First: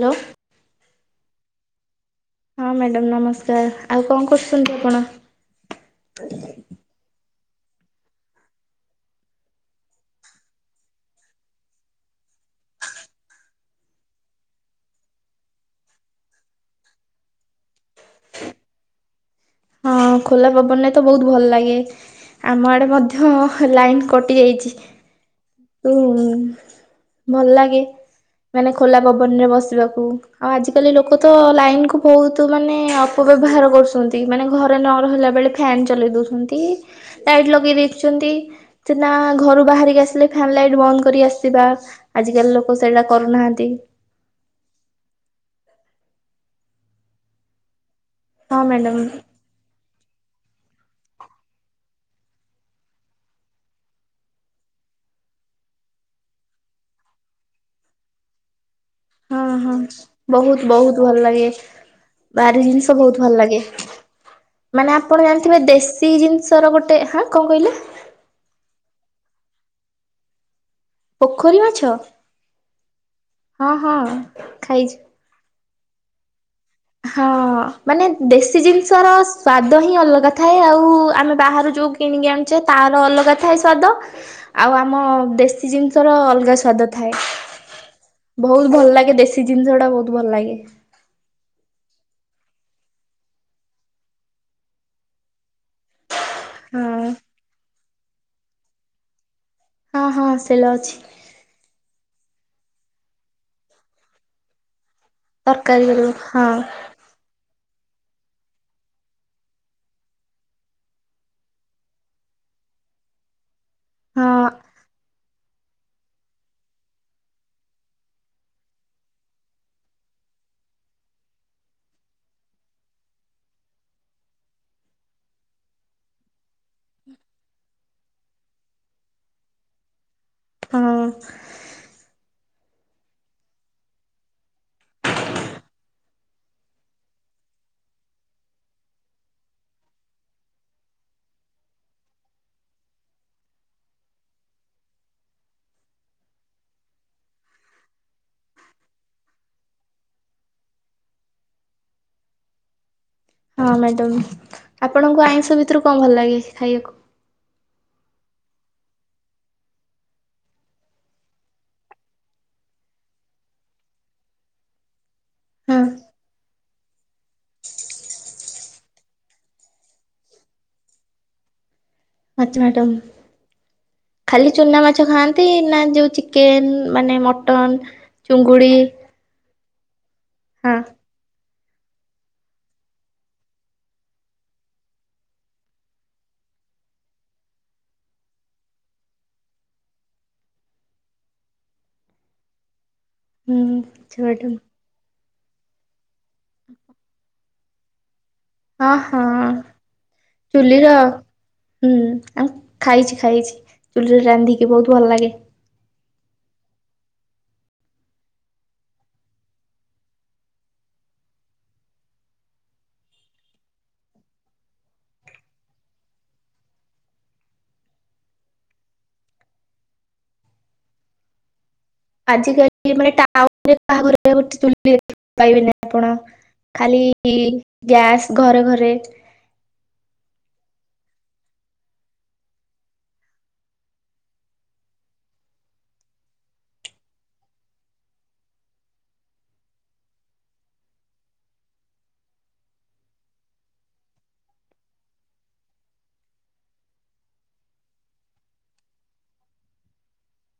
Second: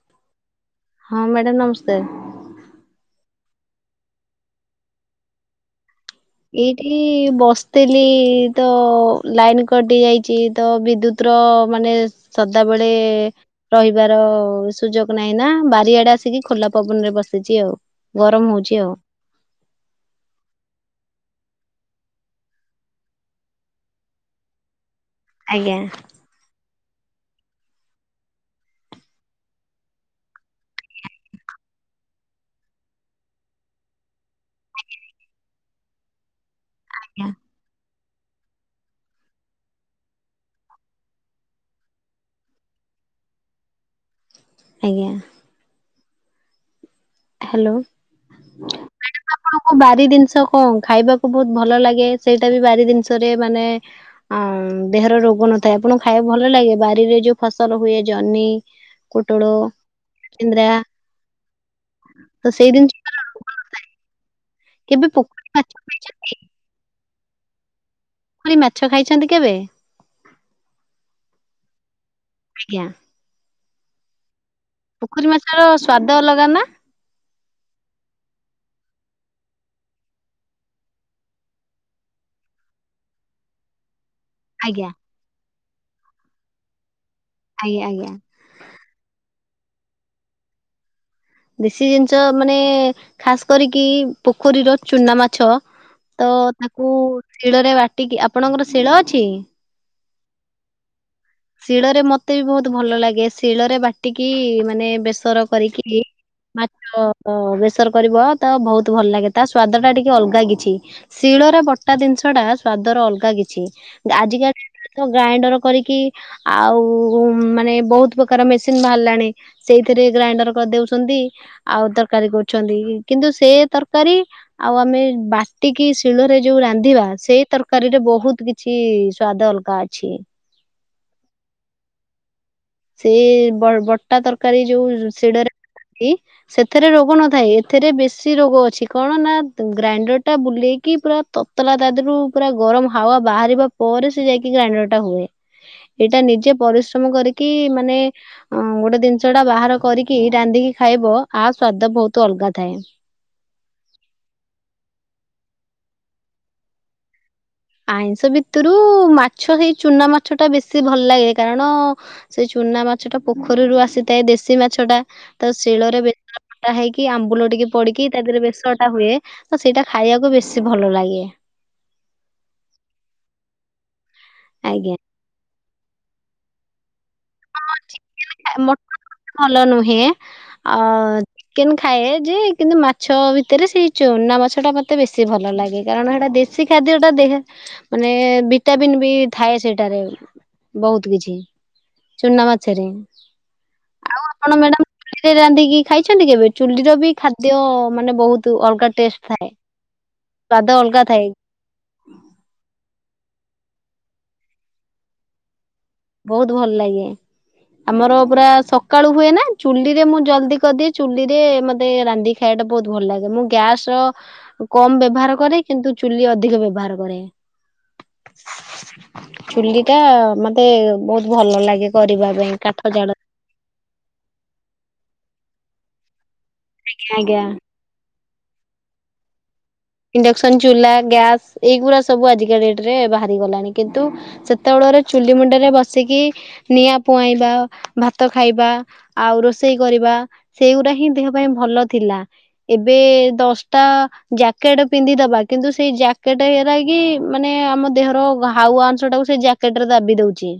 Hello ହଁ madam ନମସ୍କାର। ହଁ ମ୍ୟାଡ଼ାମ୍ ନମସ୍କାର, ଆଉ କଣ କରୁଛନ୍ତି ଆପଣ? ଏଇଠି ବସ୍ ତିଲି ତ ଲାଇନ୍ କଟି ଯାଇଚି, ତ ବିଦ୍ୟୁତ ର ମାନେ ସଦା ବଳେ ରହିବାର ସୁଯୋଗ ନାହିଁ ନା ବାରିଆଡେ ଆସିକି ଖୋଲା ପବନ ରେ ବସିଚି ଆଉ। ଗରମ ହଉଚି ଆଉ। ହଁ ଖୋଲା ପବନରେ ତ ବହୁତ ଭଲ ଲାଗେ। ଆମ ଆଡେ ମଧ୍ୟ ଲାଇନ୍ କଟି ଯାଇଚି। ଆଜ୍ଞା ତୁ ଭଲ ଲାଗେ। ମାନେ ଖୋଲା ପବନ ରେ ବସିବାକୁ। ଆଉ ଆଜିକାଲି ଲୋକ ତ ଲାଇନ୍ କୁ ବହୁତ ମାନେ ଅପ ବ୍ୟବହାର କରୁଛନ୍ତି। ମାନେ ଘରେ ନ ରହିଲା ବେଳେ ଫ୍ୟାନ୍ ଚଲେଇ ଦଉଛନ୍ତି। ଆଜ୍ଞା ଲାଇଟ୍ ଲଗେଇ ଦେଇ ଛନ୍ତି, ତ ନା ଘରୁ ବାହାରିକି ଆସିଲେ ଫ୍ୟାନ୍, ଲାଇଟ୍ ବନ୍ଦ କରି ଆସିବା। ଆଜି ଲୋକ ସେ ଟା କରୁନାହାନ୍ତି। ଆଜ୍ଞା। ହାଲୋ, ମ୍ୟାଡ଼ାମ, ଆପଣଙ୍କୁ ବାରି ଦିନିଷ ତ କଣ ଖାଇବାକୁ ବହୁତ ଭଲ ଲାଗେ ସେଇଟା ବି ବାରି ଦିନିଷରେ ମାନେ ଅଁ, ଦେହର ରୋ ଗ ନଥାଏ ଆପଣଙ୍କୁ ଖାଇବାକୁ ଭଲ ଲାଗେ? ବାରିରେ ଯୋଉ ଫସଲ ହୁଏ ଜହ୍ନି ହଁ, ପୋଟଳ, ହଁ ସିନ୍ଦ୍ରା ବହୁତ ବହୁତ ଭଲ ଲାଗେ। ତ ବାରି ସେଇ ଜିନିଷ ବହୁତ ଭଲ ଲାଗେ। ମାନେ କେବେ ଆପଣ ପୋଖରୀ ଜାଣିଥିବେ ମାଛ ଖାଇଛନ୍ତି? ଦେଶୀ ଜିନିଷ ର ଗୋଟେ, ହଁ କଣ କହିଲେ? ପୋଖରୀ ମାଛ ଖାଇଛନ୍ତି କେବେ? ପୋଖରୀ ମାଛ? ଆଜ୍ଞା। ହଁ ହଁ। ଖାଇଛି। ପୋଖରୀ ମାଛର ସ୍ଵାଦ ଅଲଗା ନା? ହଁ ମାନେ ଦେଶୀ ଜିନିଷର ସ୍ଵାଦ ହିଁ ଅଲଗା ଥାଏ ଆଉ ଆମେ ବାହାରୁ ଯଉ କିଣିକି ଆଣୁଛେ ତାର ଅଲଗା ଥାଏ ସ୍ଵାଦ। ଆଉ ଆଜ୍ଞା ଆମ ଦେଶୀ ଜିନିଷ ର ଅଲଗା ସ୍ଵାଦ ଥାଏ, ଆଜ୍ଞା ଆଜ୍ଞା ବହୁତ ଭଲ ଲାଗେ ଦେଶୀ ଜିନିଷ ଟା ବହୁତ ଭଲ ଲାଗେ। ସେ ଜିନିଷ ମାନେ ଖାସ କରିକି ପୋଖରୀର ଚୁନା ମାଛ। ତ ତାକୁ ହଁ ଶିଳରେ ବାଟିକି, ଆପଣଙ୍କର ଶିଳ ଅଛି? ହଁ ହଁ ଶିଳ ଅଛି। ଶିଳରେ ମତେ ବି ବହୁତ ଭଲ ଲାଗେ ଶିଳରେ ବାଟିକି ମାନେ ବେ ବେସର ତରକାରୀ କର କରିକି ହଁ ମାଛ ଅ ବେ ସର କରିବ ତ ବହୁତ ଭଲ ଲାଗେ ତା ସ୍ଵାଦ ଟା ଟିକେ ଅଲଗା କିଛି ଶିଳର ବଟା ଜିନିଷ ଟା ସ୍ୱା ଦର ଅଲଗା କିଛି ହଁ ଆଜିକାଲି ଗ୍ରାଇଣ୍ଡର କରିକି ଆଉ ମାନେ ବହୁତ ପ୍ରକାର ମେସିନ ବାହାରିଲାଣି ସେଇଥିରେ ଗ୍ରାଇଣ୍ଡର କରିଦଉଛନ୍ତି। ଆଉ ତରକାରୀ କରୁଛନ୍ତି କିନ୍ତୁ ସେ ତରକାରୀ ଆଉ ଆମେ ବାଟିକି ଶି ଶିଳ ରେ ଯୋଉ ରାନ୍ଧିବା ସେଇ ତରକାରୀରେ ବହୁତ କିଛି ସ୍ଵାଦ ଅଲଗା ଅଛି। ହଁ। ସେ ବ ବଟା ତରକାରୀ ଯୋଉ ଶିଡରେ କି ସେଥିରେ ରୋଗ ନଥାଏ ଏଥିରେ ବେଶୀ ରୋଗ ଅଛି କଣ ନା ଗ୍ରାଇଣ୍ଡର ଟା ବୁଲେଇ କି ପୁରା ତତଲା ତାଦହରୁ ପୁରା ଗରମ ହାୱା ବାହାରିବା ପରେ ସେ ଯାଇକି ଗ୍ରାଇଣ୍ଡର ଟା ହୁଏ। ଏଇଟା ନିଜେ ପରିଶ୍ରମ କରି କି ମାନେ ଅ ଗୋଟେ ଜିନିଷ ଟା ବାହାର କରିକି ରାନ୍ଧିକି ଖାଇବ ଆ ସ୍ଵାଦ ବହୁତ ଅଲ ଗାଥାଏ। ହଁ ମ୍ୟାଡାମ ଆପଣଙ୍କୁ ଆଇଁଷ ଭିତରୁ କଣ ଭଲ ଲାଗେ ଖାଇବାକୁ? ଆଇଁଷ ଭିତରୁ ମାଛ ସେଇ ଚୁନା ମାଛ ଟା ବେଶୀ ଭଲ ଲାଗେ କାରଣ ସେ ଚୁ ଚୁନା ମାଛ ଟା ପୋଖରୀରୁ ଆସିଥାଏ ଦେଶୀ ମାଛ ଟା ତ ହଁ ଶିଳରେ ବେସର ବଟା ହେଇକି ଆମ୍ବୁଲ ଟିକେ ପଡିକି ତା ଦେହରେ ବେଶଟା ହୁଏ ତ ସେଇଟା ଖାଇବାକୁ ବେଶୀ ଭଲ ଲାଗେ। ଆଚଛା ମ୍ୟାଡ଼ ଖାଲି ଚୁନା ଆଜ୍ଞା। ମାଛ ଖାଆନ୍ତି ନା ଯୋଉ ଚିକେନ ମାନେ ହଁ, ମଟନ, ଚୁଙ୍ଗୁଡି? ହେ ହଁ ଅ। ଚିକେନ ଖାଏ ଯେ କିନ୍ତୁ ମାଛ ଭିତରେ ସେଇ ଚୁନା ମାଛ ଟା ମତେ ବେଶୀ ଭଲ ଲାଗେ କାରଣ ହେଇଟା ଦେଶୀ ଖାଦ୍ୟ ଟା ଦେହ ମାନେ ଭିଟାମିିନ ବି ଥାଏ ସେଇଟାରେ। ବହୁତ କିଛି ଚୁନା ମାଛରେ। ହୁଁ ଚୁଟ। ରେ ରାନ୍ଧିକି ଖାଇଛନ୍ତି କେବେ? ଚୁଲିର ବି ଖାଦ୍ୟ ମାନେ ବହୁତ ଅଲଗା ହଁ ଟେଷ୍ଟ ହଁ ଥାଏ। ସ୍ଵାଦ ଚୁଲିର ଅଲଗା ଥାଏ ହୁଁ ଆମ ଖାଇଛି। ଖାଇଛି ଚୁଲିରେ ରାନ୍ଧିକି ବହୁତ ଭଲ ଲାଗେ। ବହୁତ ଭଲ ଲାଗେ। ଆମର ପୁରା ସକାଳୁ ହୁଏ ନା ଚୁଲିରେ ମୁଁ ଜଲଦି କରିଦିଏ ଚୁଲିରେ ମତେ ରାନ୍ଧି ଖାଇବା ଟା ବହୁତ ଭଲ ଲାଗେ ମୁଁ ଗ୍ୟାସ ର କମ ବ୍ୟବହାର କରେ କିନ୍ତୁ ଚୁଲି ଅଧିକ ବ୍ୟବହାର କରେ। ଚୁଲି ଟା ମତେ ବହୁତ ଭଲ ଲାଗେ। କରିବା ପାଇଁ କାଠ ଆଜିିକାଲି ଜାଳ ମାନେ ଟାଉ ହାଘ ଗୋଟେ ଚୁଲିପାଇବେନି ଆପଣ ଖାଲି ଆଜ୍ଞା। ଗ୍ୟାସ୍ ଘରେ ଘରେ। ଇଣ୍ଡକସନ ଚୁଲା, ଗ୍ୟାସ ଏଇଗୁଡା ସବୁ ଆଜି କାଲିକା ଡେଟ୍ରେ ବାହାରିଲାଣି କିନ୍ତୁ ସେତବେଳର ଚୁ ଲି ମୁଣ୍ଡରେ ବସିକି ନିଆଁ ପୁଆଇଁବା, ଭାତ ଖାଇବା ଆଉ ରୋଷେଇ କରିବା। ସେଗୁଡା ହିଁ ଦେହ ପାଇଁ ଭଲ ଥିଲା। ଏବେ ଦଶଟା ଯା ଜକେଟ ପିନ୍ଧିଦବା କିନ୍ତୁ ସେଇ ଜ୍ୟାକେଟ ହେରା କି ମାନେ ଆମ ଦେହର ହାଉଆ ଅଂଶ ଟାକୁ ସେ ଦାବି ଦଉଛି।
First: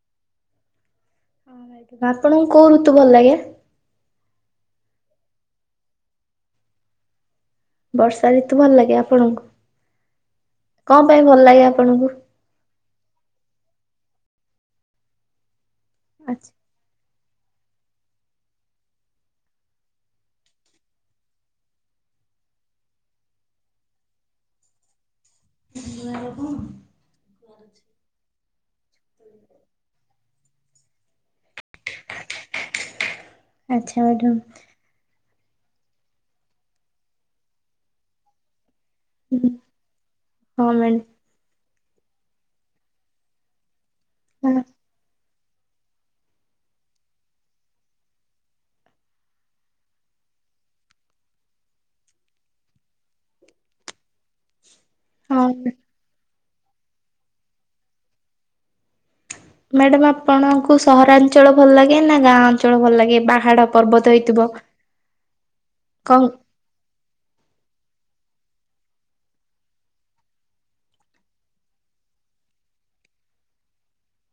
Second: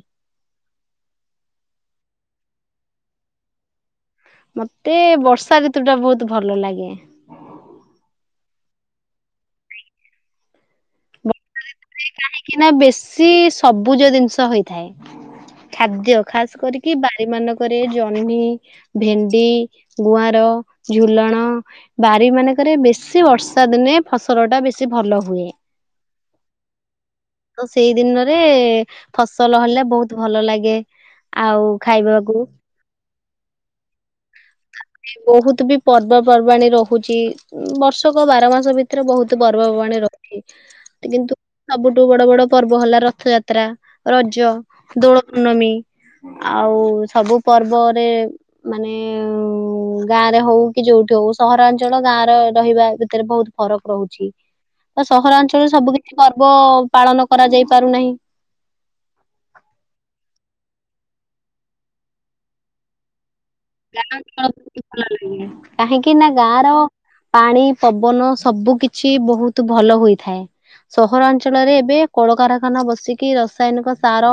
ହଁ ଭାଇ ଆପଣଙ୍କୁ କୋଉ ଋତୁ ଭଲ ଲାଗେ। ମତେ ବର୍ଷା ଋତୁ ଟା ବହୁତ ଭଲ ଲାଗେ। ବର୍ଷା ଋତୁ ଭଲ ଲାଗେ ଆପଣଙ୍କୁ କଣ ପାଇଁ ଭଲ ଲାଗେ ଆପଣଙ୍କୁ। କାହିଁକି ନା ବେଶୀ ସବୁଜ ଜିନିଷ ହେଇଥାଏ। ଖାଦ୍ୟ ଆଚ୍ଛା ଖାସ କରିକି ବାରି ମାନଙ୍କ ରେ ଜହ୍ନି, ଭେଣ୍ଡି, ଗୁଆର ଝୁଲଣ ବାରି ମାନେ ରେ ବେଶୀ ବର୍ଷା ଦିନେ ଫସଲ ଟା ବେଶୀ ଭଲ ହୁଏ। ନ ରକ [unintelligible] ତ ସେଇ ଦିନରେ ଫସଲ ହେଲେ ବହୁତ ଭଲ ଲାଗେ। ଆଉ ଖାଇବାକୁ ଆଚ୍ଛା ମ୍ୟାଡାାମ। ବହୁତ ବି ପର୍ବପର୍ବାଣିୀ ରହୁଛି, ବର୍ଷକ ବାର ମାସ ଭିତ ଏଥିରେ ବହୁତ ପର୍ବପର୍ବାଣିୀ ରଛି ହଁ ମ୍ୟାଡ଼ାମ କିନ୍ତୁ ସବୁଠୁ ବଡ ବଡ ପର୍ବ ହେଲା ରଥଯାତ୍ରା, ରଜ, ଦୋଳ ପୂର୍ଣ୍ଣମୀ ଆଉ ସବୁ ପର୍ବରେ ମାନେ ଗାଁ ରେ ହଉ କି ଯୋଉଠି ହଉ ସହରାଞ୍ଚଳ ଗାଁ ରହିବା ଭିତରେ ବହୁତ ଫରକ ରହୁଛି। ତ ହଁ ସହରାଞ୍ଚଳରେ ସବୁ କିଛି ପର୍ବ ପାଳନ କରାଯାଇ ପାରୁନାହିଁ ମ୍ୟାଡାମ ଆପଣଙ୍କୁ ସହରାଞ୍ଚଳ ଭଲ ଲାଗେ ନା ଗାଁ ଅଞ୍ଚଳ ଭଲ ଲାଗେ ବା ଗାଁ ଅନ୍ଚଳ ଭଲ ଲାଗେ, କାହିଁକି ନା କଣ ଗାଁ ର ପାଣି ପବନ ସବୁ କିଛି ବହୁତ ଭଲ ହୋଇଥାଏ। ସହରାଞ୍ଚଳରେ ଏବେ କଳକାରଖାନା ବସିକି, ରାସାୟନିକ ସାର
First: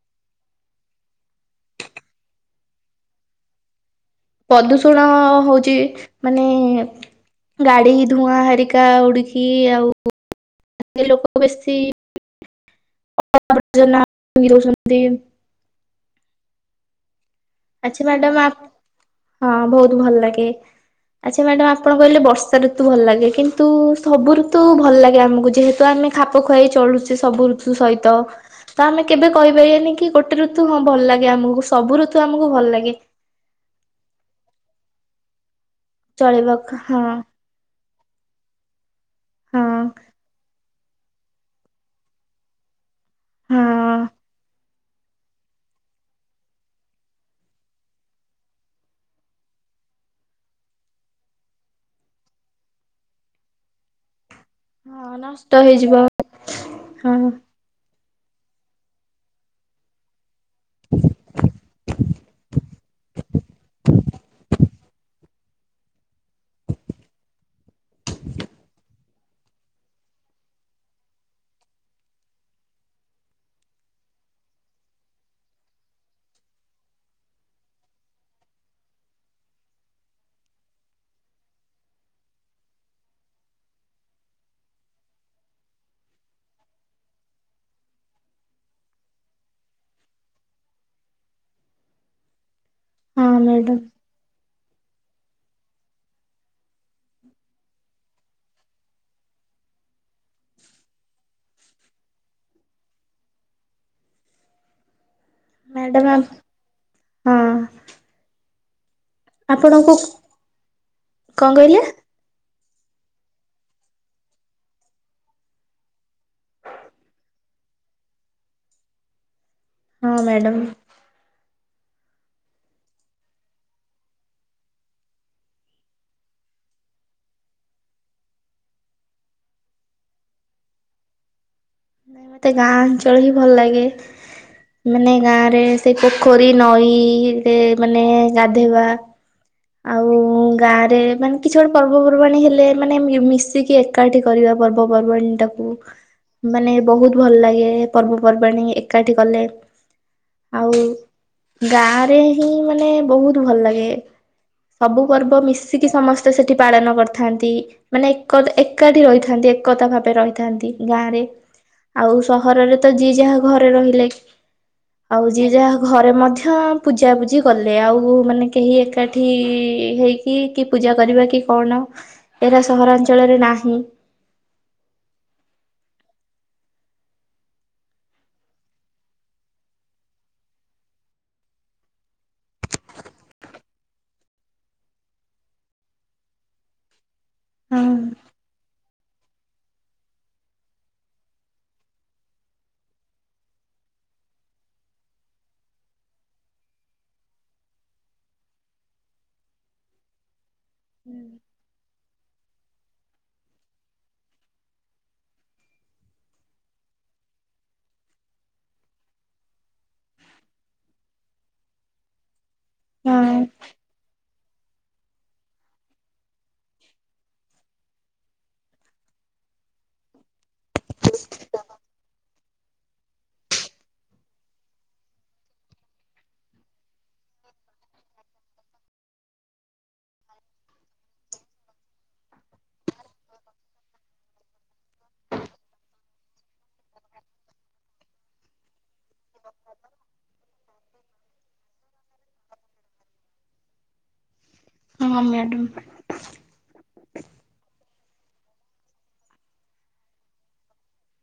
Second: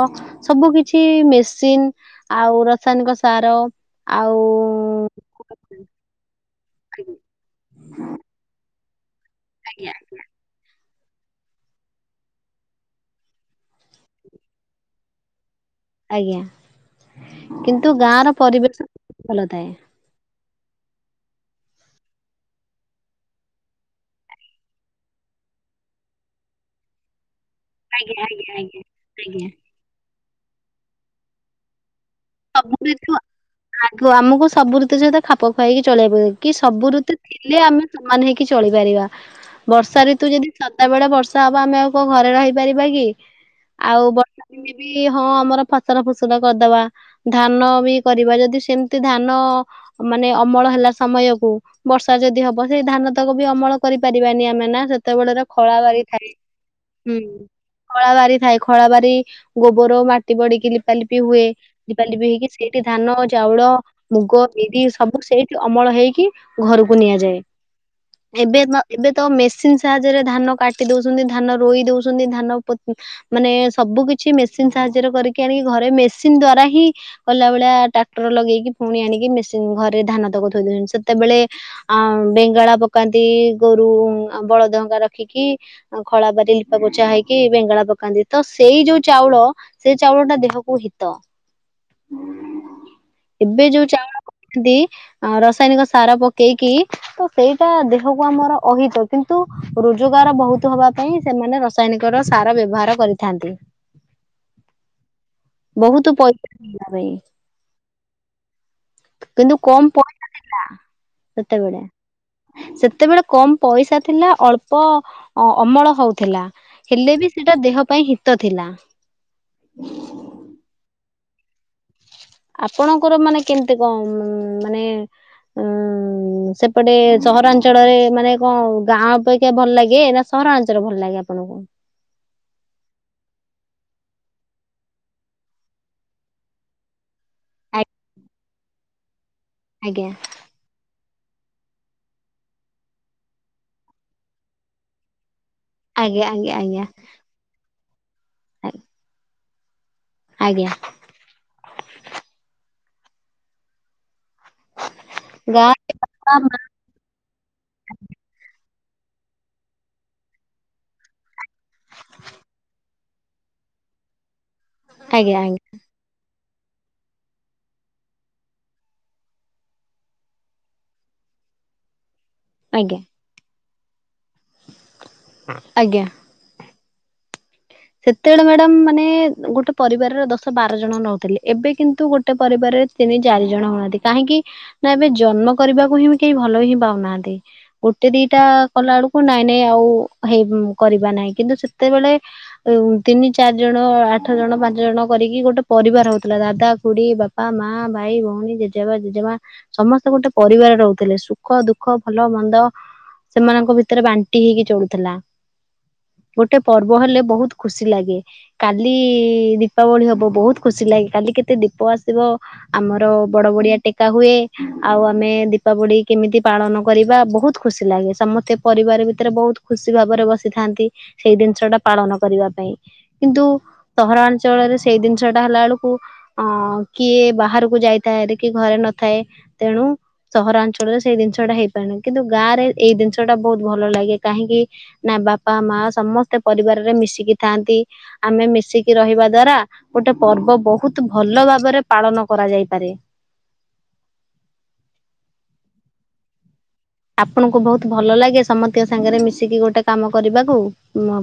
ସବୁ କିଛି ବେସିନ ଆଉ ରାସାୟନିକ ସାର ଆଉ ପ୍ରଦୂଷଣ ହଉଛି, ମାନେ ଗାଡି ଧୂଆଁ ହେରି କା ଉଡିକି ଆଜ୍ଞା ଆଉ ଲୋକ ବେଶୀ ର ଦେଇ [unintelligible] ଆଜ୍ଞା କିନ୍ତୁ ଆଚ୍ଛା ଗାଁ ର ମ୍ୟାଡାମ ପରିବେଶ ଭଲ ହଁ ଥାଏ। ବହୁତ ଭଲ ଲାଗେ ଆଚ୍ଛା ମ୍ୟାଡାାମ ଆପଣ କହିଲେ ବର୍ଷା ଋତୁ ଭଲ ଲାଗେ, କିନ୍ତୁ ସବୁ ଋତୁ ଭଲ ଲାଗେ ଆମକୁ ଯେହେତୁ ଆମେ ଖାପ ଖୁଆଇ ଚଳୁଛେ ସବୁ ସବୁ [unintelligible] ସହିତ ଆଜ୍ଞା ଆଜ୍ଞା ଆଜ୍ଞା ଆମେ କେବେ ଆଜ୍ଞା। କହିପାରିବାନି କି ଗୋଟେ ଋତୁ ହଁ ଭଲ ଲାଗେ ଆମକୁ ସବୁ ଋତୁ ଆମକୁ ଭଲ ସବୁ ଲାଗେ ଋତୁ ଆଗ ଆମକୁ ସବୁ ଋତୁ ସହିତ ଖାପ ଇକି ଚଳେଇବା ପ କି ଚଳିବାକୁ ସବୁ ହଁ ଋତୁ ଥିଲେ ଆମେ ସମାନ ହେଇକି ଚଳିପାରିବା। ହଁ ବର୍ଷା ଋତୁ ଯଦି ସଦାବେେଳେ ବର୍ଷା ହବା ଆମେ ଆଉ କଣ ଘରେ ରହିପାରିବା କି? ହଁ ଆଉ ବର୍ଷା ଦିନେ ବି ହଁ ଆମର ଫସଲ ଫୁସଲ କରିଦବା। ଧାନ ବି କରିବା ଯଦି ସେମିତି ଧାନ ମାନେ ଅମଳ ହେଲା, ସମୟକୁ ବର୍ଷା ଯଦି ହବ ସେଇ ଧାନ ତକ ବି ଅମଳ କରିପାରିବ। ବାନି ଆମେ ନା ହଁ ସେତେବେଳେର ନଷ୍ଟ ଖଳା ହେଇଯିବ ବାରି ଥାଏ ହଁ ହୁଁ ଖଳା ବାରି ଥାଏ ଖଳା ବାରି ଗୋବର ମାଟି ବଡିକି ଲିପାଲିପି ହୁଏ। ଲିପା ଲିପି ହେଇକି ସେଇଠି ଧାନ, ଚାଉଳ, ମୁଗ, ବିରି ସବୁ ସେଇଠି ଅମଳ ହେଇକି ଘରକୁ ନିଆଯାଏ ଏବେ ତ ଏବେ ତ ମେସିନ ସାହାଯ୍ୟରେ ଧାନ କାଟି ଦଉଛନ୍ତି ଧାନ ରୋଇ ଦଉଛନ୍ତି ଧାନ ମାନେ ସବୁ କିଛି ମେସିନ ସାହାଯ୍ୟରେ କରିକି ଆଣିକି ଘରେ ମେସିନ ଦ୍ଵାରା ହିଁ ଗଲା ଭଳିଆ ଟ୍ରାକ୍ଟର ଲଗେଇକି ପୁଣି ଆଣିକି ମେସିନ ଘରେ ଧାନ ତକ ଥୋଇଦେଉଛନ୍ତି ସେତେବେଳେ ଆ ବେଙ୍ଗଳା ପକାନ୍ତି ଗୋରୁ ବଳଦଙ୍କା ରଖିକି ଖଳା ବାରି ବା ପୋଛା ହେଇକି ବେଙ୍ଗଳା ପକାନ୍ତି ତ ସେଇ ଯୋଉ ଚାଉଳ ସେଇ ଚାଉଳ ଟା ଦେହକୁ ହିତ। ହଁ ଏବେ ମ୍ୟାଡ଼ାମ ଯୋଉ ଚାଉଳ ଦି ରସାୟନିକ ସାର ପକେଇକି ତ ସେଇଟା ଦେହକୁ ଆମର ଅହିତ କିନ୍ତୁ ରୋଜଗାର ବହୁତ ହବା ପାଇଁ ସେମାନେ ରସାୟନିକ ର ସାର ବ୍ୟବହାର କରିଥାନ୍ତି। ମ୍ୟାଡ଼ାମ ବହୁତ ପଇସା ପାଇଁ ହଁ କିନ୍ତୁ କମ ଆପଣଙ୍କୁ ପଇସା ଥିଲା କଣ ସେତେବେଳେ କହିଲେ ସେତେବେଳେ କମ୍ ପଇସା ଥିଲା ଅଳ୍ପ ଅମଳ ହଉଥିଲା ହେଲେ ବି ସେଟା ଦେହ ପାଇଁ ହିତ ଥିଲା। ହଁ ମ୍ୟାଡାମ୍? ଆପଣଙ୍କର ମାନେ କେମତି କଣ ଉଁ ମାନେ ଉଁ ସେପଟେ ସହରାଞ୍ଚଳରେ ମାନେ କଣ ଗାଁ ଅପେକ୍ଷା ଭଲ ଲାଗେ ନା ସ ସହରାଞ୍ଚଳ ଭଲ ଲାଗେ ଆପଣଙ୍କୁ? ମତେ ଗାଁ ଅଞ୍ଚଳ ହିଁ ଭଲ ଲାଗେ। ମାନେ ଗାଁ ରେ ସେ ପୋଖରୀ ନଈ ସେ ମାନେ ଗାଧୋଇବା ଆଜ୍ଞା ଆଉ ଗାଁରେ ମାନେ କିଛି ଗୋଟେ ପର୍ବପର୍ବାଣୀ ହେଲେ ମାନେ ମିଶିକି ଏକାଠି କରିବା ପର୍ବପର୍ବାଣୀ ଟାକୁ‌ ଆଜ୍ଞା ଆଜ୍ଞା ମାନେ ଆଜ୍ଞା ବହୁତ ଭଲ ଲାଗେ ପର୍ବପର୍ବାଣୀ ଏକାଠି କଲେ ଆଜ୍ଞା ଆଉ ଗାଁ ରେ ହିଁ ମାନେ ବହୁତ ଭଲ ଲାଗେ। ସବୁ ପର୍ବ ଗାଁ ମିଶିକି ସମସ୍ତେ ସେଠି ପାଳନ କରିଥାନ୍ତି। ମାନେ ଏକତା ଏକ ଏକାଠି ରହିଥାନ୍ତି ଏକତା ଭାରେ ରହିଥାନ୍ତି ଗାଁ ରେ। ଆଉ ସହରରେ ତ ଯିଏ ଯାହା ଘରେ ରହିଲେ ଆଉ ଆଜ୍ଞା ଆଜ୍ଞା ଯିଏ ଯାହା ଘରେ ମଧ୍ୟ ପୂଜାପୁଜିି କଲେ ଆଉ ମାନେ କେହି ଏକାଠି ଏଠି ହେଇକି କି ପୂଜା କରିବା କି କଣ ଏରା ଆଜ୍ଞା ସହରାଞ୍ଚଳରେ ନାହିଁ। ଆଜ୍ଞା। ସେତେବେଳେ ମ୍ୟାଡାମ ମାନେ ଗୋଟେ ପରିବାରର ଦଶ ବାର ଜଣ ରହୁଥିଲେ। ଏବେ କିନ୍ତୁ ଗୋଟେ ପରିବାରରେ ତିନି ଚାରି ଜଣ ହୁଅନ୍ତି। କାହିଁକି ନା ଏବେ ଜନ୍ମ କରିବାକୁ ହିଁ କେହି ଭଲ ହିଁ ପାଉନାହାନ୍ତି। ହଁ ଗୋଟେ ଦିଇଟା କଲାବେଳକୁ ନାଇଁ ନାଇଁ ଆଉ ହେଇ କରିବା ନାଇଁ କିନ୍ତୁ ସେତେବେଳେ ତିନି ଚାରି ଜଣ ଆଠ ଜଣ ପାଞ୍ଚ ଜଣ କରିକି ଗୋଟେ ପରିବାର ହଉଥିଲା ଦାଦା ଖୁଡି ବାପା ମା। ମା ଭାଇ ଭଉଣୀ ଜେଜେବା ଜେଜେମା ସମସ୍ତେ ଗୋଟେ ପରିବାର ରହୁଥିଲେ ସୁଖ ଦୁଃଖ ଦୁଃଖ ଭଲ ମନ୍ଦ ସେମାନଙ୍କ ଭିତରେ ବାଣ୍ଟି ହେଇକି ଚଳୁଥିଲା। ଗୋଟେ ପର୍ବ ହେଲେ ବହୁତ ଖୁସି ଲାଗେ କାଲି ଦୀପାବଳି ହବ ବହୁତ ଖୁସି ଲାଗେ କାଲି କେତେ ଦୀପ ଆସିବ। ଆମର ହଁ ବଡ ବଡିଆ ଟେକା ହୁଏ। ଆଉ ଆମେ ଦୀପାବଳି କେମିତି ପାଳନ କରିବା ବହୁତ ଖୁସି ଲାଗେ ସମସ୍ତେ ପରିବାର ଭିତରେ ବହୁତ ବହୁତ ଖୁସି ଭାବରେ ବସିଥାନ୍ତି ସେଇ ଜିନିଷଟା ପାଳନ କରିବା। କିନ୍ତୁ ସହରାଞ୍ଚଳରେ ସେଇ ଜିନିଷ ଟା ହେଲା ବେଳକୁ ଅଁ କିଏ ବା ବାହାରକୁ ଯାଇଥାଏ କି ଘରେ ନଥାଏ ତେଣୁ ସହରାଞ୍ଚଳରେ ସେଇ ଜିନିଷଟା ହେଇପାରୁନାହିି କିନ୍ତୁ ଗାଁରେ ଏଇ ଜିନିଷ ସେଟା ବହୁତ ଭଲ ଲାଗେ କାହିଁକି ନା ବାପା ମା ସମସ୍ତେ ପରିବାରରେ ମିଶିକି ଥାନ୍ତି ଆମେ ମିଶିକି ରହିବା ଦ୍ଵାରା ଗୋଟେ ପର୍ବ ବହୁତ ଭଲ ଭାବରେ ପାଳନ କର ଯାଇପାରେ। [inaudible] ହଁ ମ୍ୟାଡାମ୍ ଆପଣଙ୍କୁ ବହୁତ ଭଲ ଲାଗେ ସମସ୍ତଙ୍କ ସାଙ୍ଗରେ ମିଶିକି ଗୋଟେ କାମ କରିବାକୁ ମ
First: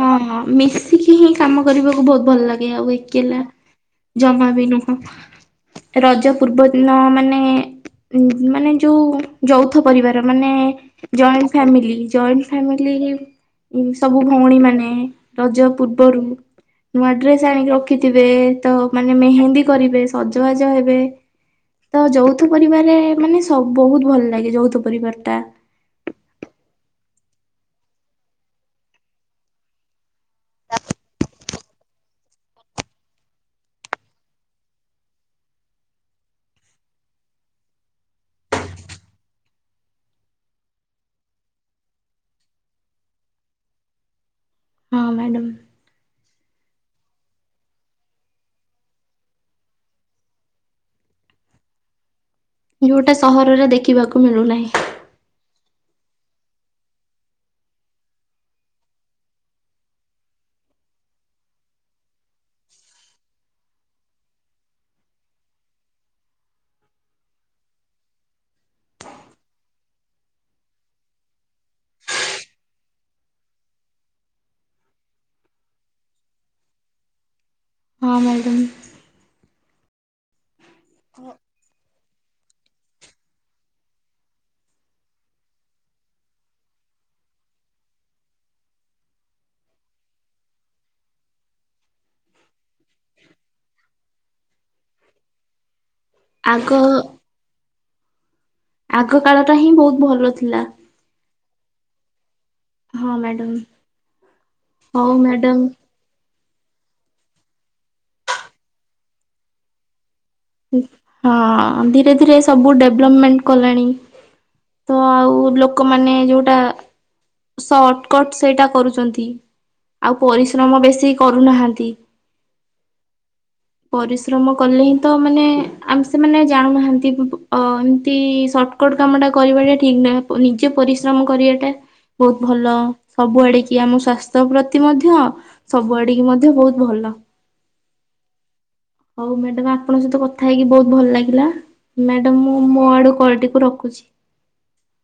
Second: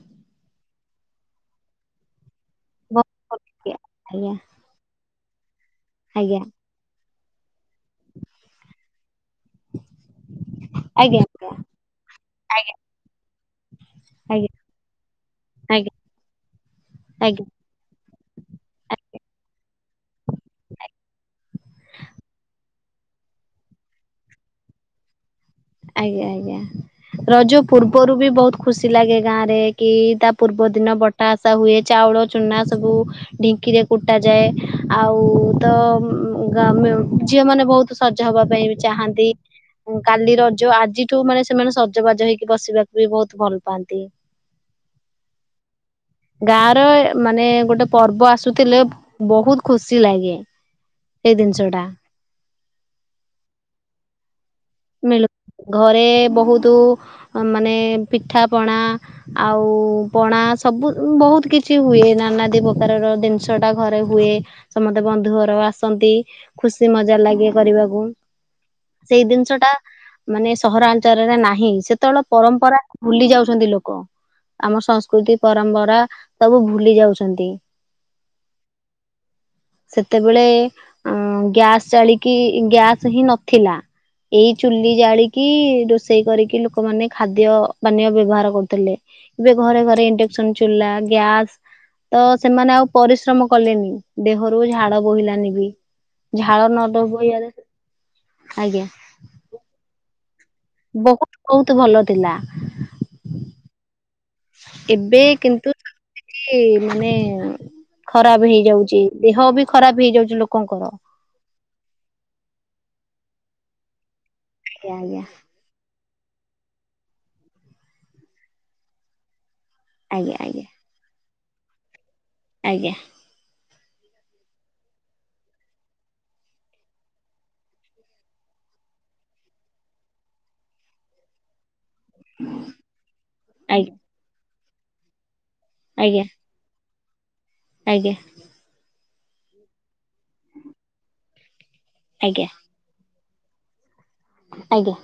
ହଁ ହଁ ମିଶିକି ହିଁ କାମ କରିବାକୁ ବହୁତ ଭଲ ଲାଗେ ଆଉ ଏକେଲା ଆଜ୍ଞା ଜମାଵି ନୁହୁଁ। ରଜ ଆଜ୍ଞା ପୂର୍ବ ଦିନ ମାନେ ମାନେ ଯୋଉ ଯୌଥ ପରିବାର ମାନେ ଆଜ୍ଞା ଜଏଣ୍ଟ ଫ୍ୟାମିଲି ଜଏଣ୍ଟ ଫ୍ୟା ଆଜ୍ଞା ମିଲି। ସବୁ ଆଜ୍ଞା ଭଉଣୀ ମାନେ ରଜ ଆଜ୍ଞା ପୂର୍ବରୁ ନୂଆ ଆଜ୍ଞା ଡ୍ରେସ ଆଜ୍ଞା ଆଣିକି ରଖିଥିବେ ତ ମାନେ ମେହେନ୍ଦୀ କରିବେ ସଜବାଜ ହେବେ। ତ ଯୌଥ ପରିବାରରେ ମାନେ ସବ ବହୁତ ଭଲ ଲାଗେ ଯୌଥ ପରିବାର ଟା। ଆଜ୍ଞା ଆଜ୍ଞା ରଜ ପୂର୍ବରୁ ବି ବହୁତ ଖୁସି ଲାଗେ ଗାଁ ରେ କି ତା ପୂର୍ବ ଦିନ ବଟା ବଟା ହୁଏ ଚାଉଳ ଚୁନା ସବୁ ଢିଙ୍କିରେ କୁଟାଯାଏ ଆଉ ତ ଉଁ ଗାଁ ମ୍ୟୁଟ ଝିଅ ମାନେ ବହୁତ ସଜ ହବା ପାଇଁ ଚାହାନ୍ତି। କାଲି ର ଯୋଉ ଆଜିଠୁ ମାନେ ସେମାନେ ସଜବାଜ ହେଇକି ବସିବାକୁ ବି ବହୁତ ଭଲ ପାଆନ୍ତି। ହଁ ମ୍ୟାଡ଼ାମ୍। ଗାଁ ର ମାନେ ଗୋଟେ ପର୍ବ ଆସୁଥିଲେ ବହୁତ ଖୁସି ଲାଗେ। ଏଇ ଦିନଷଟା। ଯୋଉଟା ସହରରେ ଦେଖିବାକୁ ମିଳୁନାହିଁ। ମିଳୁ ଘରେ ବହୁତ ମାନେ ପିଠା ପଣା ଆଉ ପଣା ସବୁ ବହୁତ କିଛି ହୁଏ। ନାନାଦି ପ୍ରକାରର ଜିନିଷ ଟା ଘରେ ହୁଏ। ସମତେ ବନ୍ଧୁଘର ଆସନ୍ତି ଖୁସି ମଜା ଲାଗେ କରିବାକୁ। ସେଇ ଜିନିଷ ଟା ମାନେ ସହରାଞ୍ଚଳରେ ନାହିଁ ସେତେବେଳେ ପରମ୍ପରା ଭୁଲି ଯାଉଛନ୍ତି ଲୋକ। ଆମ ସଂସ୍କୃତି ପରମ୍ପରା ସବୁ ଭୁଲି ଯାଉଚନ୍ତି। ହଁ ମ୍ୟାଡ଼ାମ୍। ସେତେବେଳେ ଅ ଗ୍ୟାସ୍ ଜାଳି କି ଗ୍ୟାସ ହିଁ ନଥିଲା। ଏଇ ଚୁଲି ଜାଳିକି ରୋଷେଇ କରିକି ଲୋକମାନେ ଖାଦ୍ୟ ପାନୀୟ ବ୍ୟବହାର କରୁଥିଲେ। ଏବେ ଘରେ ଘରେ ଇଣ୍ଡକ୍ସନ ଚୁଲା ଗ୍ୟାସ ତ ସେମାନେ ଆଉ ପରିଶ୍ରମ କଲେନି ଦେହରୁ ଝାଡ ବୋହିଲାନି ବି। ଆଗ ଝାଳ ନଦବ ବୋଇଆରେ ଆଜ୍ଞା। ସକାଳ ଟା ହିଁ ବହୁତ ଭଲ ଥିଲା। ବହୁତ ବହୁତ ଭଲ ଥିଲା। ହଁ ମ୍ୟାଡ଼ମ୍ ହଉ ମ୍ୟାଡମ। କି ମାନେ ଖରାପ ହେଇଯାଉଚି। ଦେହ ବି ଖରାପ ହେଇଯାଉ ହଁ ଧୀରେ ଧୀରେ ସବୁ ଡେଭଲପମେଣ୍ଟ କଲାଣି। ତ ଆଜ୍ଞା ଆଉ ଲୋକମାନେ ଯୋଉଟା ସର୍ଟକଟ ସେଇଟା କରୁଚନ୍ତି। ଆଉ ଆଜ୍ଞା ଆଜ୍ଞା ପରିଶ୍ରମ ବେଶୀ କରୁନାହାନ୍ତି? ଆଜ୍ଞା। ପରିଶ୍ରମ କଲେ ହିଁ ତ ମାନେ ଆମେ ସେମାନେ ଜାଣୁନାହାନ୍ତି। ଅ ଏମତି ସର୍ଟକଟ କାମ ଟା କରିବାଟା ଠିକ ନାହିଁ ନିଜେ ପରିଶ୍ରମ କରିବାଟା ବହୁତ ଭଲ ସବୁଆଡିକି ଆଜ୍ଞା ଆମ ସ୍ୱାସ୍ଥ୍ୟ ପ୍ରତି ମଧ୍ୟ ଆଜ୍ଞା ଆଜ୍ଞା ସବୁଆଡିକି ମଧ୍ୟ ବହୁତ ଭଲ। ଆଜ୍ଞା। ହଉ ମ୍ୟାଡାମ ଆପଣଙ୍କ ସହିତ କଥା ହେଇକି ବହୁତ ଭଲ ଲାଗିଲା। ମ୍ୟାଡାମ ଆଜ୍ଞା। ମୁଁ ମୋ ଆଡୁ କଲ ଏକୁ ରଖୁଛି। ଆଜ୍ଞା।